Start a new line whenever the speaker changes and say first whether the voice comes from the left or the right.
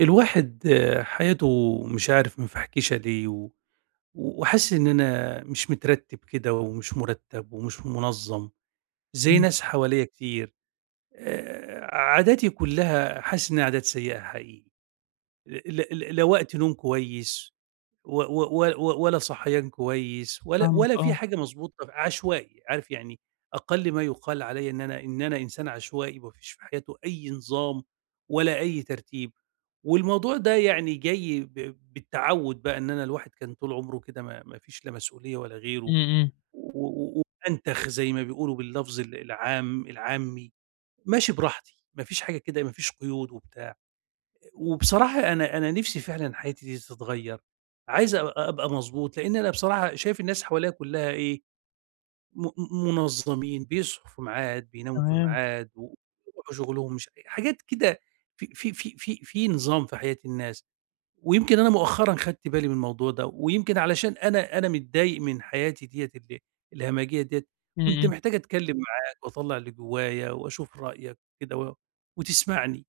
right: الواحد حياته مش عارف مفحكشة ليه وحاسس إن أنا مش مترتب كده ومش مرتب ومش منظم زي
left: إمم،
right: ناس حواليا كتير. عاداتي كلها حاسس إنها عادات سيئة حقيقي. لا وقت نوم كويس و و و ولا صحيان كويس ولا
left: فاهمك
right: ولا في
left: آه،
right: حاجة مضبوطة، عشوائي، عارف يعني. أقل ما يُقال عليَّ إن أنا إنسان عشوائي ما فيش في حياته أي نظام ولا أي ترتيب، والموضوع ده يعني جاي بالتعوُّد بقى إن أنا الواحد كان طول عمره كده ما فيش لا مسؤولية ولا
left: إمم،
right: غيره،
left: إمم،
right: و و وأنتخ زي ما بيقولوا باللفظ العام العامي، ماشي براحتي، ما فيش حاجة كده ما فيش قيود وبتاع. وبصراحة أنا نِفْسي فعلًا حياتي دي تتغيّر، عايز أبقى مضبوط، لإن أنا بصراحة شايف الناس حواليّا كُلّها إيه، م منظّمين، بيصحوا في ميعاد، بيناموا في
left: تمام،
right: ميعاد، وبيروحوا شغلهم مش حاجات كده. في نظام في حياة الناس، ويمكن أنا مؤخرًا خدت بالي من الموضوع ده، ويمكن علشان أنا متضايق من حياتي ديّة الهمجية ديّة.
left: إمم،
right: كنت
left: إمم.
right: محتاج أتكلّم معاك وأطلّع اللي جوّايا وأشوف رأيك كده وتسمعني.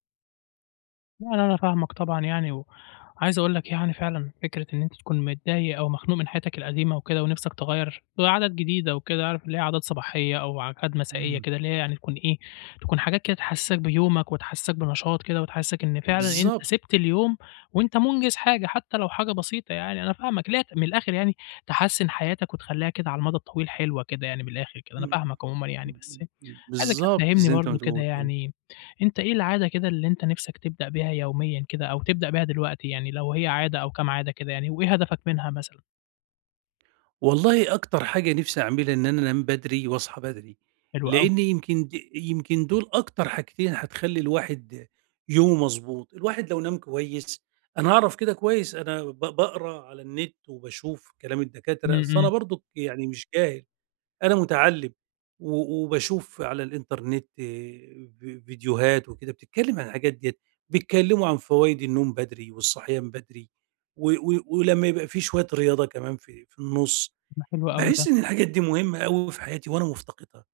left: لأ، لأ، أنا فاهمك طبعًا يعني، وعايز أقول لك يعني فعلًا فكرة إن أنت تكون متضايق أو مخنوق من حياتك القديمة وكده ونِفْسك تغيّر لعادات جديدة وكده، عارف اللي هي عادات صباحية أو عادات مسائية
right: إمم.
left: كده، اللي هي يعني تكون إيه، تكون حاجات كده تحسّسك بيومك وتحسّسك بنشاط كده وتحسّسك إن فعلًا أنت
right: بالضبط.
left: سِبت اليوم وأنت منجز حاجة، حتى لو حاجة بسيطة يعني، أنا فاهمك، اللي هي من الآخر يعني تحسّن حياتك وتخلّيها كده على المدى الطويل حلوة كده يعني من الآخر كده، أنا
right: إمم،
left: فاهمك عمومًا يعني،
right: إمم،
left: بس
right: إمم، إمم،
left: عايزك كده
right: بالضبط
left: تفهّمني
right: زي أنت
left: برضه
right: ما
left: كده
right: تقول كده.
left: يعني أنت إيه العادة كده اللي أنت نِفْسك تبدأ بيها يوميًا كده أو تبدأ بيها دلوقتي يعني لو هي عادة أو كام عادة كده يعني وإيه هدفك منها مثلًا؟
right: والله أكتر حاجة نِفْسي أعملها إن أنا أنام بدري واصحى بدري،
left: حلو أوي.
right: لإن يمكن يمكن دول أكتر حاجتين هتخلّي الواحد يومه مضبوط، الواحد لو نام كويس أنا هاعرف كده كويس. أنا باقرا على النت وباشوف كلام
left: إمم،
right: الدكاترة، أصل أنا
left: إمم،
right: برضُك يعني مش جاهل. أنا متعلّم و وباشوف على الإنترنت فيديوهات وكده بتتكلّم عن الحاجات ديّة، بيتكلّموا عن فوايد النوم بدري والصحيان بدري و و ولمّا يبقى في شوية رياضة كمان في النُص.
left: ده حلو أوي ده.
right: باحس إن الحاجات دي مهمة أوي في حياتي وأنا مفتقدها،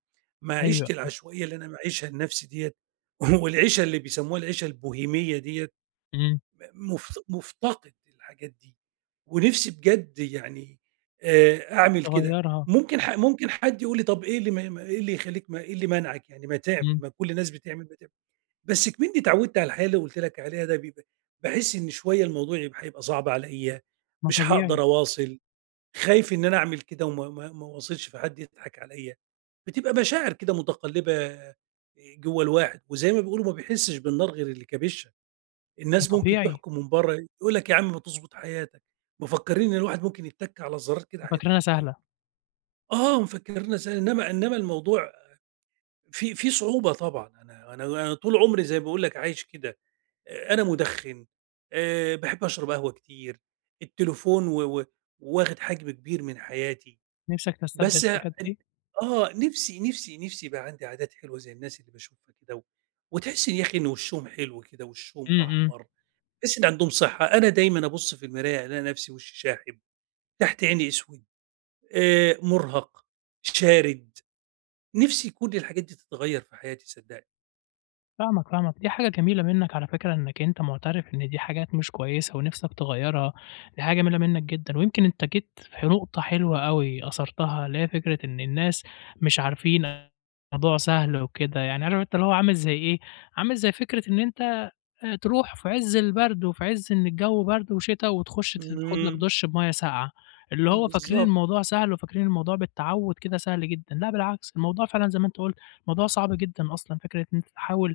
left: أيوه،
right: معيشتي العشوائية اللي أنا معيشها لنَفْسي ديّة والعيشة اللي بيسموها العيشة البوهيمية ديّة
left: إمم،
right: م مف مفتقد الحاجات دي. ونفسي بجد يعني أعمل كده.
left: تغيّرها.
right: ممكن ممكن حد يقول لي طَب إيه اللي مانعك يعني ما تعمل،
left: إمم،
right: ما كل الناس بتعمل، ما تعمل. بس إكمنّي اتعوّدت على الحياة اللي قُلت لك عليها ده بيبقى باحس إن شوية الموضوع يبقى هيبقى صعب عليّا،
left: ما
right: مش
left: طبيعي،
right: هاقدر أواصل، خايف إن أنا أعمل كده وما ما ما أواصلش فحد يضحك عليّا. بتبقى مشاعر كده متقلّبة آه، جوّه الواحد، وزي ما بيقولوا ما بيحسّش بالنار غير اللي كابشها.
left: ما
right: الناس ممكن
left: طبيعي،
right: تحكم من بره، يقول لك: "يا عم ما تضبط حياتك." مفكّرين إن الواحد ممكن يتَّك على الزرار كده حياته
left: فاكرينها
right: تتغيّر.
left: سهلة،
right: آه، مفكّرينّا سهل، إنّما الموضوع فيه صعوبة طبعًا. أنا طول عمري زي ما باقول لك عايش كده، أنا مُدخِّن، باحب أشرب قهوة كتير، التليفون و و واخد حجم كبير من حياتي.
left: نِفْسك تستبدل
right: بس أن
left: الحاجات دي؟
right: آه، نِفْسي يبقى عندي عادات حلوة زي الناس اللي باشوفها كده وتحس إن يا أخي إن وشّهم حلو كده، وشّهم
left: إمم، إمم،
right: أحمر. الناس اللي عندهم صحة، أنا دايمًا أبُص في المراية ألاقي نفسي وشّي شاحب، تحت عيني أسود، مُرهَق، شارد، نفسي كل الحاجات دي تتغيّر في حياتي صدّقني.
left: فاهمك، فاهمك. دي حاجة جميلة منّك على فكرة إنّك أنت مُعترف إن دي حاجات مش كويسة ونِفْسك تغيّرها، دي حاجة جميلة منّك جدًا ويمكن أنت جيت في نقطة حلوة أوي أثرتها اللي هي فكرة إن الناس مش عارفين الموضوع سهل وكده، يعني عارف أنت اللي هو عامل زي إيه، عامل زي فكرة إن أنت تروح في عِز البرد وفي عِز إن الجو برد وشتا وتخش تاخد لك
right: إمم.
left: دُش بمَيّة ساقعة، اللي هو فاكرين
right: بالضبط.
left: الموضوع سهل وفاكرين الموضوع بالتعوّد كده سهل جدًا، لأ بالعكس، الموضوع فعلًا زي ما أنت قُلت، الموضوع صعب جدًا أصلًا فكرة إن أنت تحاول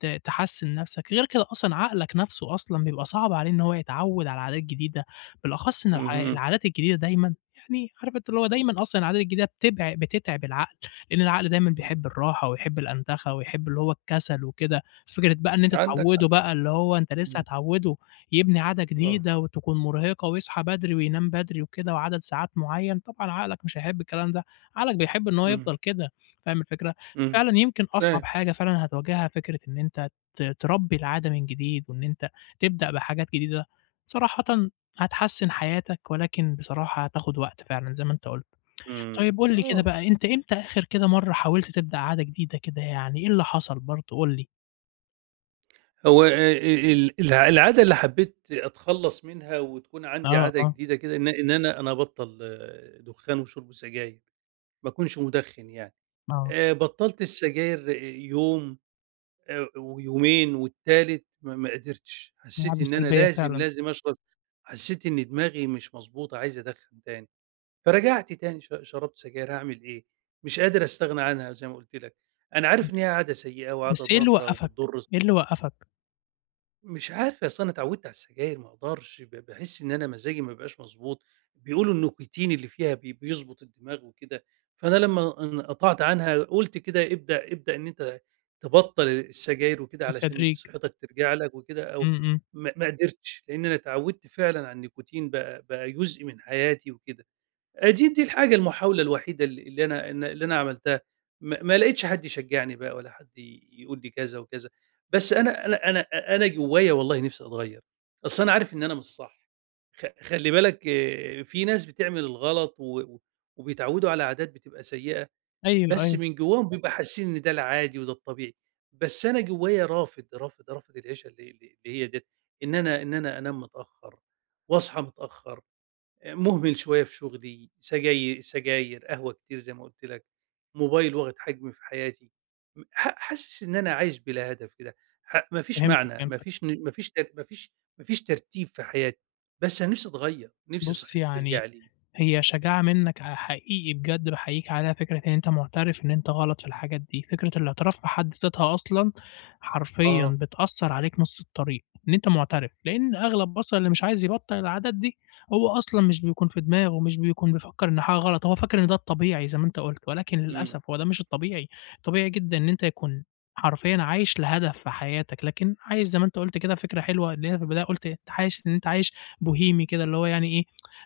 left: تحسّن نَفْسك، غير كده أصلًا عقلك نَفْسه أصلًا بيبقى صعب عليه إن هو يتعوّد على عادات جديدة، بالأخص إن الع
right: اهم.
left: العادات الجديدة دايمًا يعني عارف أنت اللي هو دايمًا أصلًا العادات الجديدة بتتعب العقل، لإن العقل دايمًا
right: إمم.
left: بيحب الراحة ويحب الأنتخة ويحب اللي هو الكسل وكده، فكرة بقى إن أنت
right: عندك حق.
left: تعوّده بقى اللي هو أنت لسه
right: إمم.
left: هتعوّده يبني عادة
right: آه.
left: جديدة وتكون مرهقة ويصحى بدري وينام بدري وكده وعدد ساعات معيّن، طبعًا عقلك مش هيحب الكلام ده، عقلك بيحب إن هو
right: إمم.
left: يفضل كده، فاهم الفكرة؟
right: إمم.
left: فعلًا يمكن أصعب
right: فاهم.
left: حاجة فعلًا هتواجهها فكرة إن أنت تربّي العادة من جديد وإن أنت تبدأ بحاجات جديدة، صراحةً هتحسّن حياتك ولكن بصراحة هتاخد وقت فعلًا زي ما أنت قُلت.
right: إمم.
left: طيب قُل لي كده
right: آه.
left: بقى أنت إمتى آخر كده مرّة حاولت تبدأ عادة جديدة كده يعني إيه اللي حصل برضه قُل لي؟
right: هو ال الع العادة اللي حبّيت أتخلّص منها وتكون عندي
left: آه،
right: عادة
left: آه،
right: جديدة كده إن أنا أبطّل آه، دُخان وشُرب سجاير، ما أكونش مُدخِّن يعني.
left: آه،
right: بطّلت السجاير آه، يوم ويومين والتالت ما قدرتش، حسّيت
left: عادة
right: إن أنا
left: سلبية
right: لازم،
left: فعلًا،
right: لازم أشرب، حسّيت إن دماغي مش مضبوطة عايز أدخّن تاني، فرجعت تاني شربت سجاير هاعمل إيه؟ مش قادر أستغنى عنها زي ما قُلت لك، أنا عارف
left: إمم.
right: إن هي عادة سيئة وعادة
left: بس إيه اللي
right: ضارة
left: وقّفك،
right: وبتضُر.
left: إيه اللي وقّفك
right: مش عارف أصل أنا اتعودت على السجاير ما أقدرش، باحس إن أنا مزاجي ما بيبقاش مضبوط، بيقولوا النيكوتين اللي فيها بيضبط الدماغ وكده، فأنا لمّا انقطعت عنها قُلت كده ابدأ إن أنت تبطّل السجاير وكده علشان
left: بالتدريج؟
right: صحتك ترجع لك وكده أو
left: إمم، إمم.
right: ما قدرتش، لإن أنا اتعودت فعلًا على النيكوتين بقى جزء من حياتي وكده. دي الحاجة المحاولة الوحيدة ال اللي أنا إن اللي أنا عملتها، ما لقيتش حد يشجّعني بقى ولا حد يقول لي كذا وكذا، بس أنا جوايا والله نِفْسي أتغيّر، أصل أنا عارف إن أنا مش صح. خلّي بالك آه، في ناس بتعمل الغلط و و وبيتعوّدوا على عادات بتبقى سيئة،
left: أيوه،
right: بس
left: أيوه،
right: من جواهم بيبقى حاسين إن ده العادي وده الطبيعي، بس أنا جوايا رافض، رافض، رافض العيشة اللي هي ديّة، إن أنا أنام متأخّر وأصحى متأخّر. مهمل شوية في شغلي، سجاير، قهوة كتير زي ما قُلت لك، موبايل واخد حجم في حياتي. م ح حاسس إن أنا عايش بلا هدف كده، ما فيش
left: فهمتك،
right: معنى،
left: فهمتك.
right: ما فيش ما فيش ترتيب في حياتي، بس أنا نفسي أتغيّر، نفسي
left: بُص
right: صحتي
left: يعني
right: ترجع لي.
left: هي شجاعة منّك حقيقي بجد باحييك عليها فكرة إن أنت معترف إن أنت غلط في الحاجات دي، فكرة الاعتراف في حد ذاتها أصلًا حرفيًا
right: آه.
left: بتأثّر عليك نُص الطريق، إن أنت معترف، لإن أغلب أصلًا اللي مش عايز يبطّل العادات دي هو أصلًا مش بيكون في دماغه، مش بيكون بيفكّر إن حاجة غلط، هو فاكر إن ده الطبيعي زي ما أنت قُلت، ولكن
right: إمم.
left: للأسف هو ده مش الطبيعي، طبيعي جدًا إن أنت يكون حرفيًا عايش لهدف في حياتك، لكن عايش زي ما أنت قُلت كده فكرة حلوة اللي هي في البداية قُلت أنت عايش إن أنت عايش بوهيمي كده اللي هو يعني إيه،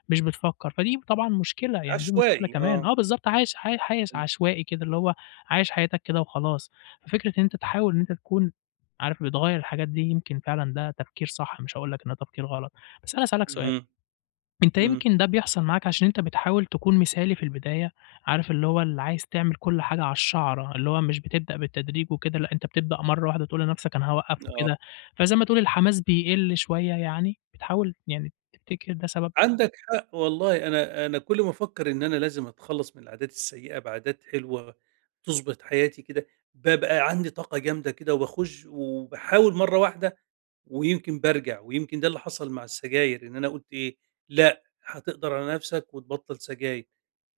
left: مش بتفكّر، فدي طبعًا مشكلة، يعني دي مشكلة
right: عشوائي
left: كمان.
right: آه.
left: آه بالضبط، عايش عايش
right: إمم.
left: عشوائي كده، اللي هو عايش حياتك كده وخلاص. ففكرة إن أنت تحاول إن أنت تكون عارف بتغيّر الحاجات دي، يمكن فعلًا ده تفكير صح، مش هاقول لك إن ده تفكير غلط. بس أنا هاسألك سؤال،
right: اهم.
left: أنت
right: إمم.
left: يمكن ده بيحصل معاك عشان أنت بتحاول تكون مثالي في البداية، عارف اللي هو اللي عايز تعمل كل حاجة على الشَعرة، اللي هو مش بتبدأ بالتدريج وكده، لأ أنت بتبدأ مرّة واحدة تقول لنَفْسك أنا هاوقّف
right: آه.
left: وكده، فزي ما تقول الحماس بيقِل شوية يعني، بتحاول يعني تفتكر ده سبب؟
right: عندك حق والله أنا كل ما أفكّر إن أنا لازم أتخلّص من العادات السيئة بعادات حلوة تضبط حياتي كده، بابقى عندي طاقة جامدة كده وباخُش وباحاول مرّة واحدة ويمكن بارجع، ويمكن ده اللي حصل مع السجاير، إن أنا قُلت إيه، لأ، هتقدر على نَفْسك وتبطّل سجاير،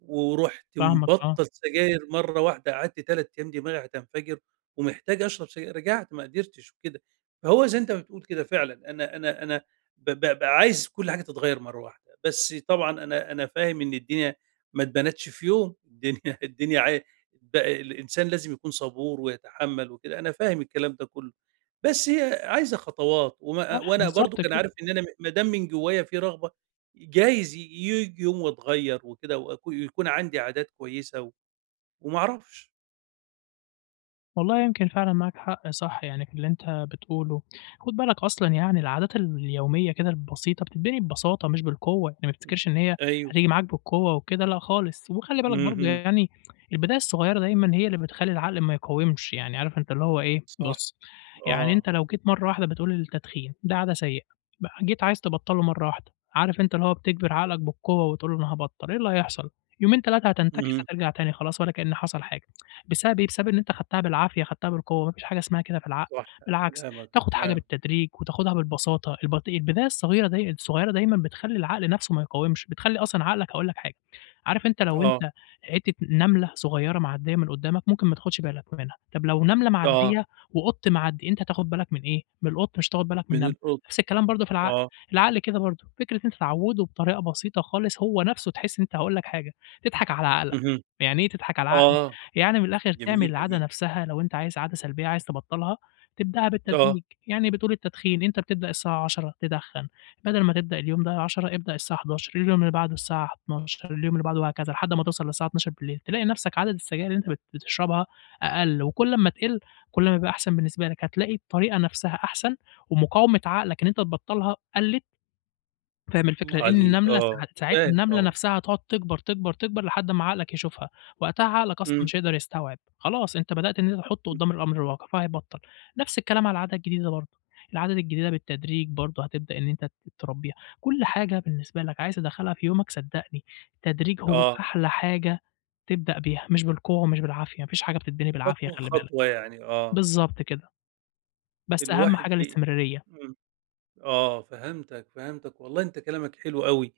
right: ورُحت
left: فاهمك آه.
right: مبطّل سجاير مرّة واحدة قعدت 3 أيام دماغي هتنفجر ومحتاج أشرب سجاير، رجعت ما قدرتش وكده. فهو زي أنت ما بتقول كده فعلًا، أنا أنا أنا ب ب بقى عايز كل حاجة تتغيّر مرّة واحدة، بس طبعًا أنا فاهم إن الدنيا ما اتبنتش في يوم، الدنيا الدنيا عا ب الإنسان لازم يكون صبور ويتحمّل وكده، أنا فاهم الكلام ده كُلّه، بس هي عايزة خطوات
left: صح،
right: وأنا برضه
left: بالضبط
right: كان
left: كده.
right: عارف إن أنا ما دام من جوّايا في رغبة جايز ييجي يوم واتغيّر وكده يكون عندي عادات كويسة وما أعرفش.
left: والله يمكن فعلًا معاك حق صح، يعني في اللي أنت بتقوله. خُد بالك أصلًا يعني العادات اليومية كده البسيطة بتتبني ببساطة مش بالقوة، يعني ما
right: إمم.
left: تفتكرش إن هي
right: أيوه.
left: هتيجي معاك بالقوة وكده لأ خالص. وخلّي بالك برضه
right: اهم.
left: يعني البداية الصغيرة دايمًا هي اللي بتخلّي العقل ما يقاومش، يعني عارف أنت اللي هو إيه،
right: صح.
left: بُص، يعني
right: آه.
left: أنت لو جيت مرّة واحدة بتقول التدخين ده عادة سيئة، بقى جيت عايز تبطّله مرّة واحدة، عارف أنت اللي هو بتجبر عقلك بالقوة وتقول له أنا هابطّل، إيه اللي هيحصل؟ يومين 3 هتنتكس
right: اهم.
left: هترجع تاني خلاص ولا كأن حصل حاجة. بسبب إيه، بسبب إن أنت خدتها بالعافية، خدتها بالقوة، ما فيش حاجة اسمها كده في العقل،
right: صح
left: بالعكس
right: كلامك،
left: تاخد حاجة
right: تمام.
left: بالتدريج وتاخدها بالبساطة، البداية الصغيرة الصغيرة دايمًا بتخلّي العقل نفسه ما يقاومش، بتخلّي أصلًا عقلك هاقول لك حاجة، عارف أنت لو
right: آه،
left: أنت حتة نملة صغيرة معدية من قدامك ممكن ما تاخدش بالك منها، طب لو نملة
right: آه.
left: معدية وقط معدي أنت هتاخد بالك من إيه؟ من القط مش هتاخد بالك من
right: من
left: النملة،
right: الأ
left: نفس الكلام برضه في العقل،
right: آه.
left: العقل كده برضه، فكرة إن أنت تعوّده بطريقة بسيطة خالص هو نفسه تحس إن أنت هاقول لك حاجة، تضحك على عقلك،
right: اهم.
left: يعني إيه تضحك على عقلك؟
right: آه.
left: يعني من الآخر تعمل
right: جميلة
left: العادة
right: دي.
left: نفسها لو أنت عايز عادة سلبية عايز تبطّلها، تبدأها
right: آه.
left: بالتدريج، يعني بتقول التدخين أنت بتبدأ الساعة 10:00 تدخّن، بدل ما تبدأ اليوم ده 10:00 ابدأ الساعة 11:00 اليوم اللي بعده الساعة 12:00 اليوم اللي بعده وهكذا لحد ما توصل للساعة 00:00 تلاقي نفْسك عدد السجاير اللي أنت بتشربها أقل، وكل أمّا تقِل كل ما يبقى أحسن بالنسبة لك، هتلاقي الطريقة نفْسها أحسن ومقاومة عقلك إن أنت تبطّلها قلِّت. فاهم الفكرة؟
right: الله
left: لإن
right: عليك.
left: النملة
right: آه.
left: ساعتها
right: فاهم
left: النملة
right: طبعًا.
left: نفسها هتقعد تكبر، تكبر، تكبر لحد ما عقلك يشوفها، وقتها عقلك أصلًا
right: إمم.
left: مش هيقدر يستوعب، خلاص أنت بدأت إن أنت تحطه
right: إمم.
left: قدام الأمر الواقع فهيبطّل، نفس الكلام على العادة الجديدة برضه، العادة الجديدة بالتدريج برضه هتبدأ إن أنت تربيها، كل حاجة بالنسبة لك عايز تدخّلها في يومك صدّقني التدريج هو
right: آه.
left: أحلى حاجة تبدأ بيها، مش بالقوة ومش بالعافية، ما فيش حاجة بتتبني بالعافية
right: خطوة،
left: خلّي بالك،
right: خطوة يعني. آه.
left: بالضبط كده، بس أهم
right: الواحد
left: حاجة
right: ي
left: الاستمرارية،
right: إمم. آه، فهمتك، فهمتك، والله أنت كلامك حلو أوي،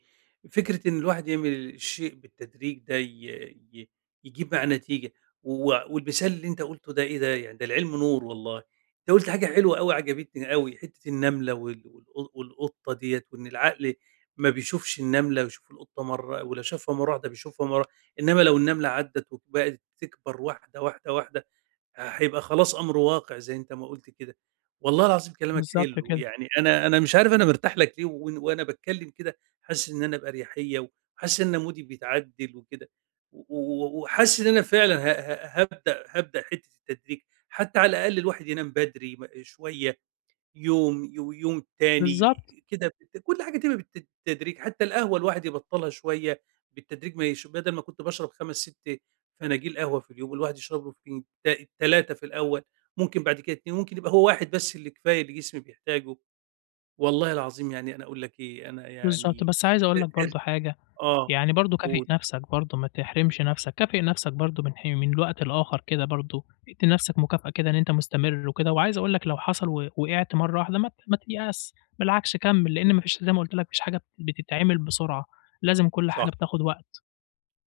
right: فكرة إن الواحد يعمل الشيء بالتدريج ده ي ي يجيب معاه نتيجة، والمثال اللي أنت قُلته ده إيه ده، يعني ده العلم نور والله. أنت قُلت حاجة حلوة أوي عجبتني أوي، حتة النملة والقطة ديّة، وإن العقل ما بيشوفش النملة ويشوف القطة مرّة ولو شافها مرّة واحدة بيشوفها مرّة، إنما لو النملة عدّت وبقت تكبر واحدة، واحدة، واحدة هيبقى خلاص أمر واقع زي أنت ما قُلت كده. والله العظيم كلامك
left: بالضبط
right: حلو،
left: كده،
right: يعني أنا مش عارف أنا مرتاح لك ليه وأنا باتكلّم كده حاسس إن أنا بأريحية وحاسس إن مودي بيتعدِّل وكده و و وحاسس إن أنا فعلًا ه ه هابدأ هابدأ حتّة التدريج، حتى على الأقل الواحد ينام بدري شوية يوم ويوم تاني
left: بالضبط،
right: كده كل حاجة تبقى بالتدريج، حتى القهوة الواحد يبطّلها شوية بالتدريج ما يش بدل ما كنت باشرب 5، 6 فناجيل قهوة في اليوم، الواحد يشرب له فين 3 في الأول، ممكن بعد كده 2 ممكن يبقى هو واحد بس اللي كفاية اللي جسمي بيحتاجه. والله العظيم يعني أنا أقول لك إيه، أنا
left: بالضبط،
right: يعني
left: بس عايز
right: أ
left: أقول لك
right: أر
left: برضه حاجة
right: آه،
left: يعني برضه كافئ
right: قُل.
left: نَفْسك برضه، ما تحرمش نَفْسك، كافئ نَفْسك برضه من وقت لآخر كده برضه، ادّي لنَفْسك مكافأة كده إن أنت مستمر وكده، وعايز أقول لك لو حصل وقعت مرّة واحدة ما تيأس، بالعكس كمّل، لإن ما فيش زي ما قُلت لك ما فيش حاجة بتتعمل بسرعة، لازم كل
right: صح.
left: حاجة بتاخد وقت.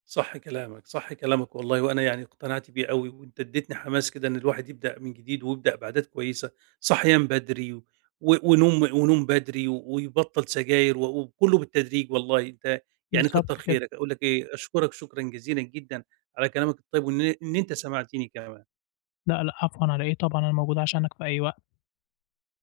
right: صح كلامك، صح كلامك والله، وأنا يعني اقتنعت بيه أوي، وأنت اديتني حماس كده إن الواحد يبدأ من جديد ويبدأ بعادات كويسة، صحيان بدري ونوم بدري ويبطّل سجاير وكلّه بالتدريج والله، أنت يعني
left: بالضبط
right: كتّر
left: كده.
right: خيرك، أقول لك إيه، أشكرك شكرًا جزيلًا جدًا على كلامك الطيب وإن أنت سمعتني كمان.
left: لأ، لأ، عفوًا على إيه طبعًا، أنا موجود عشانك في أي وقت.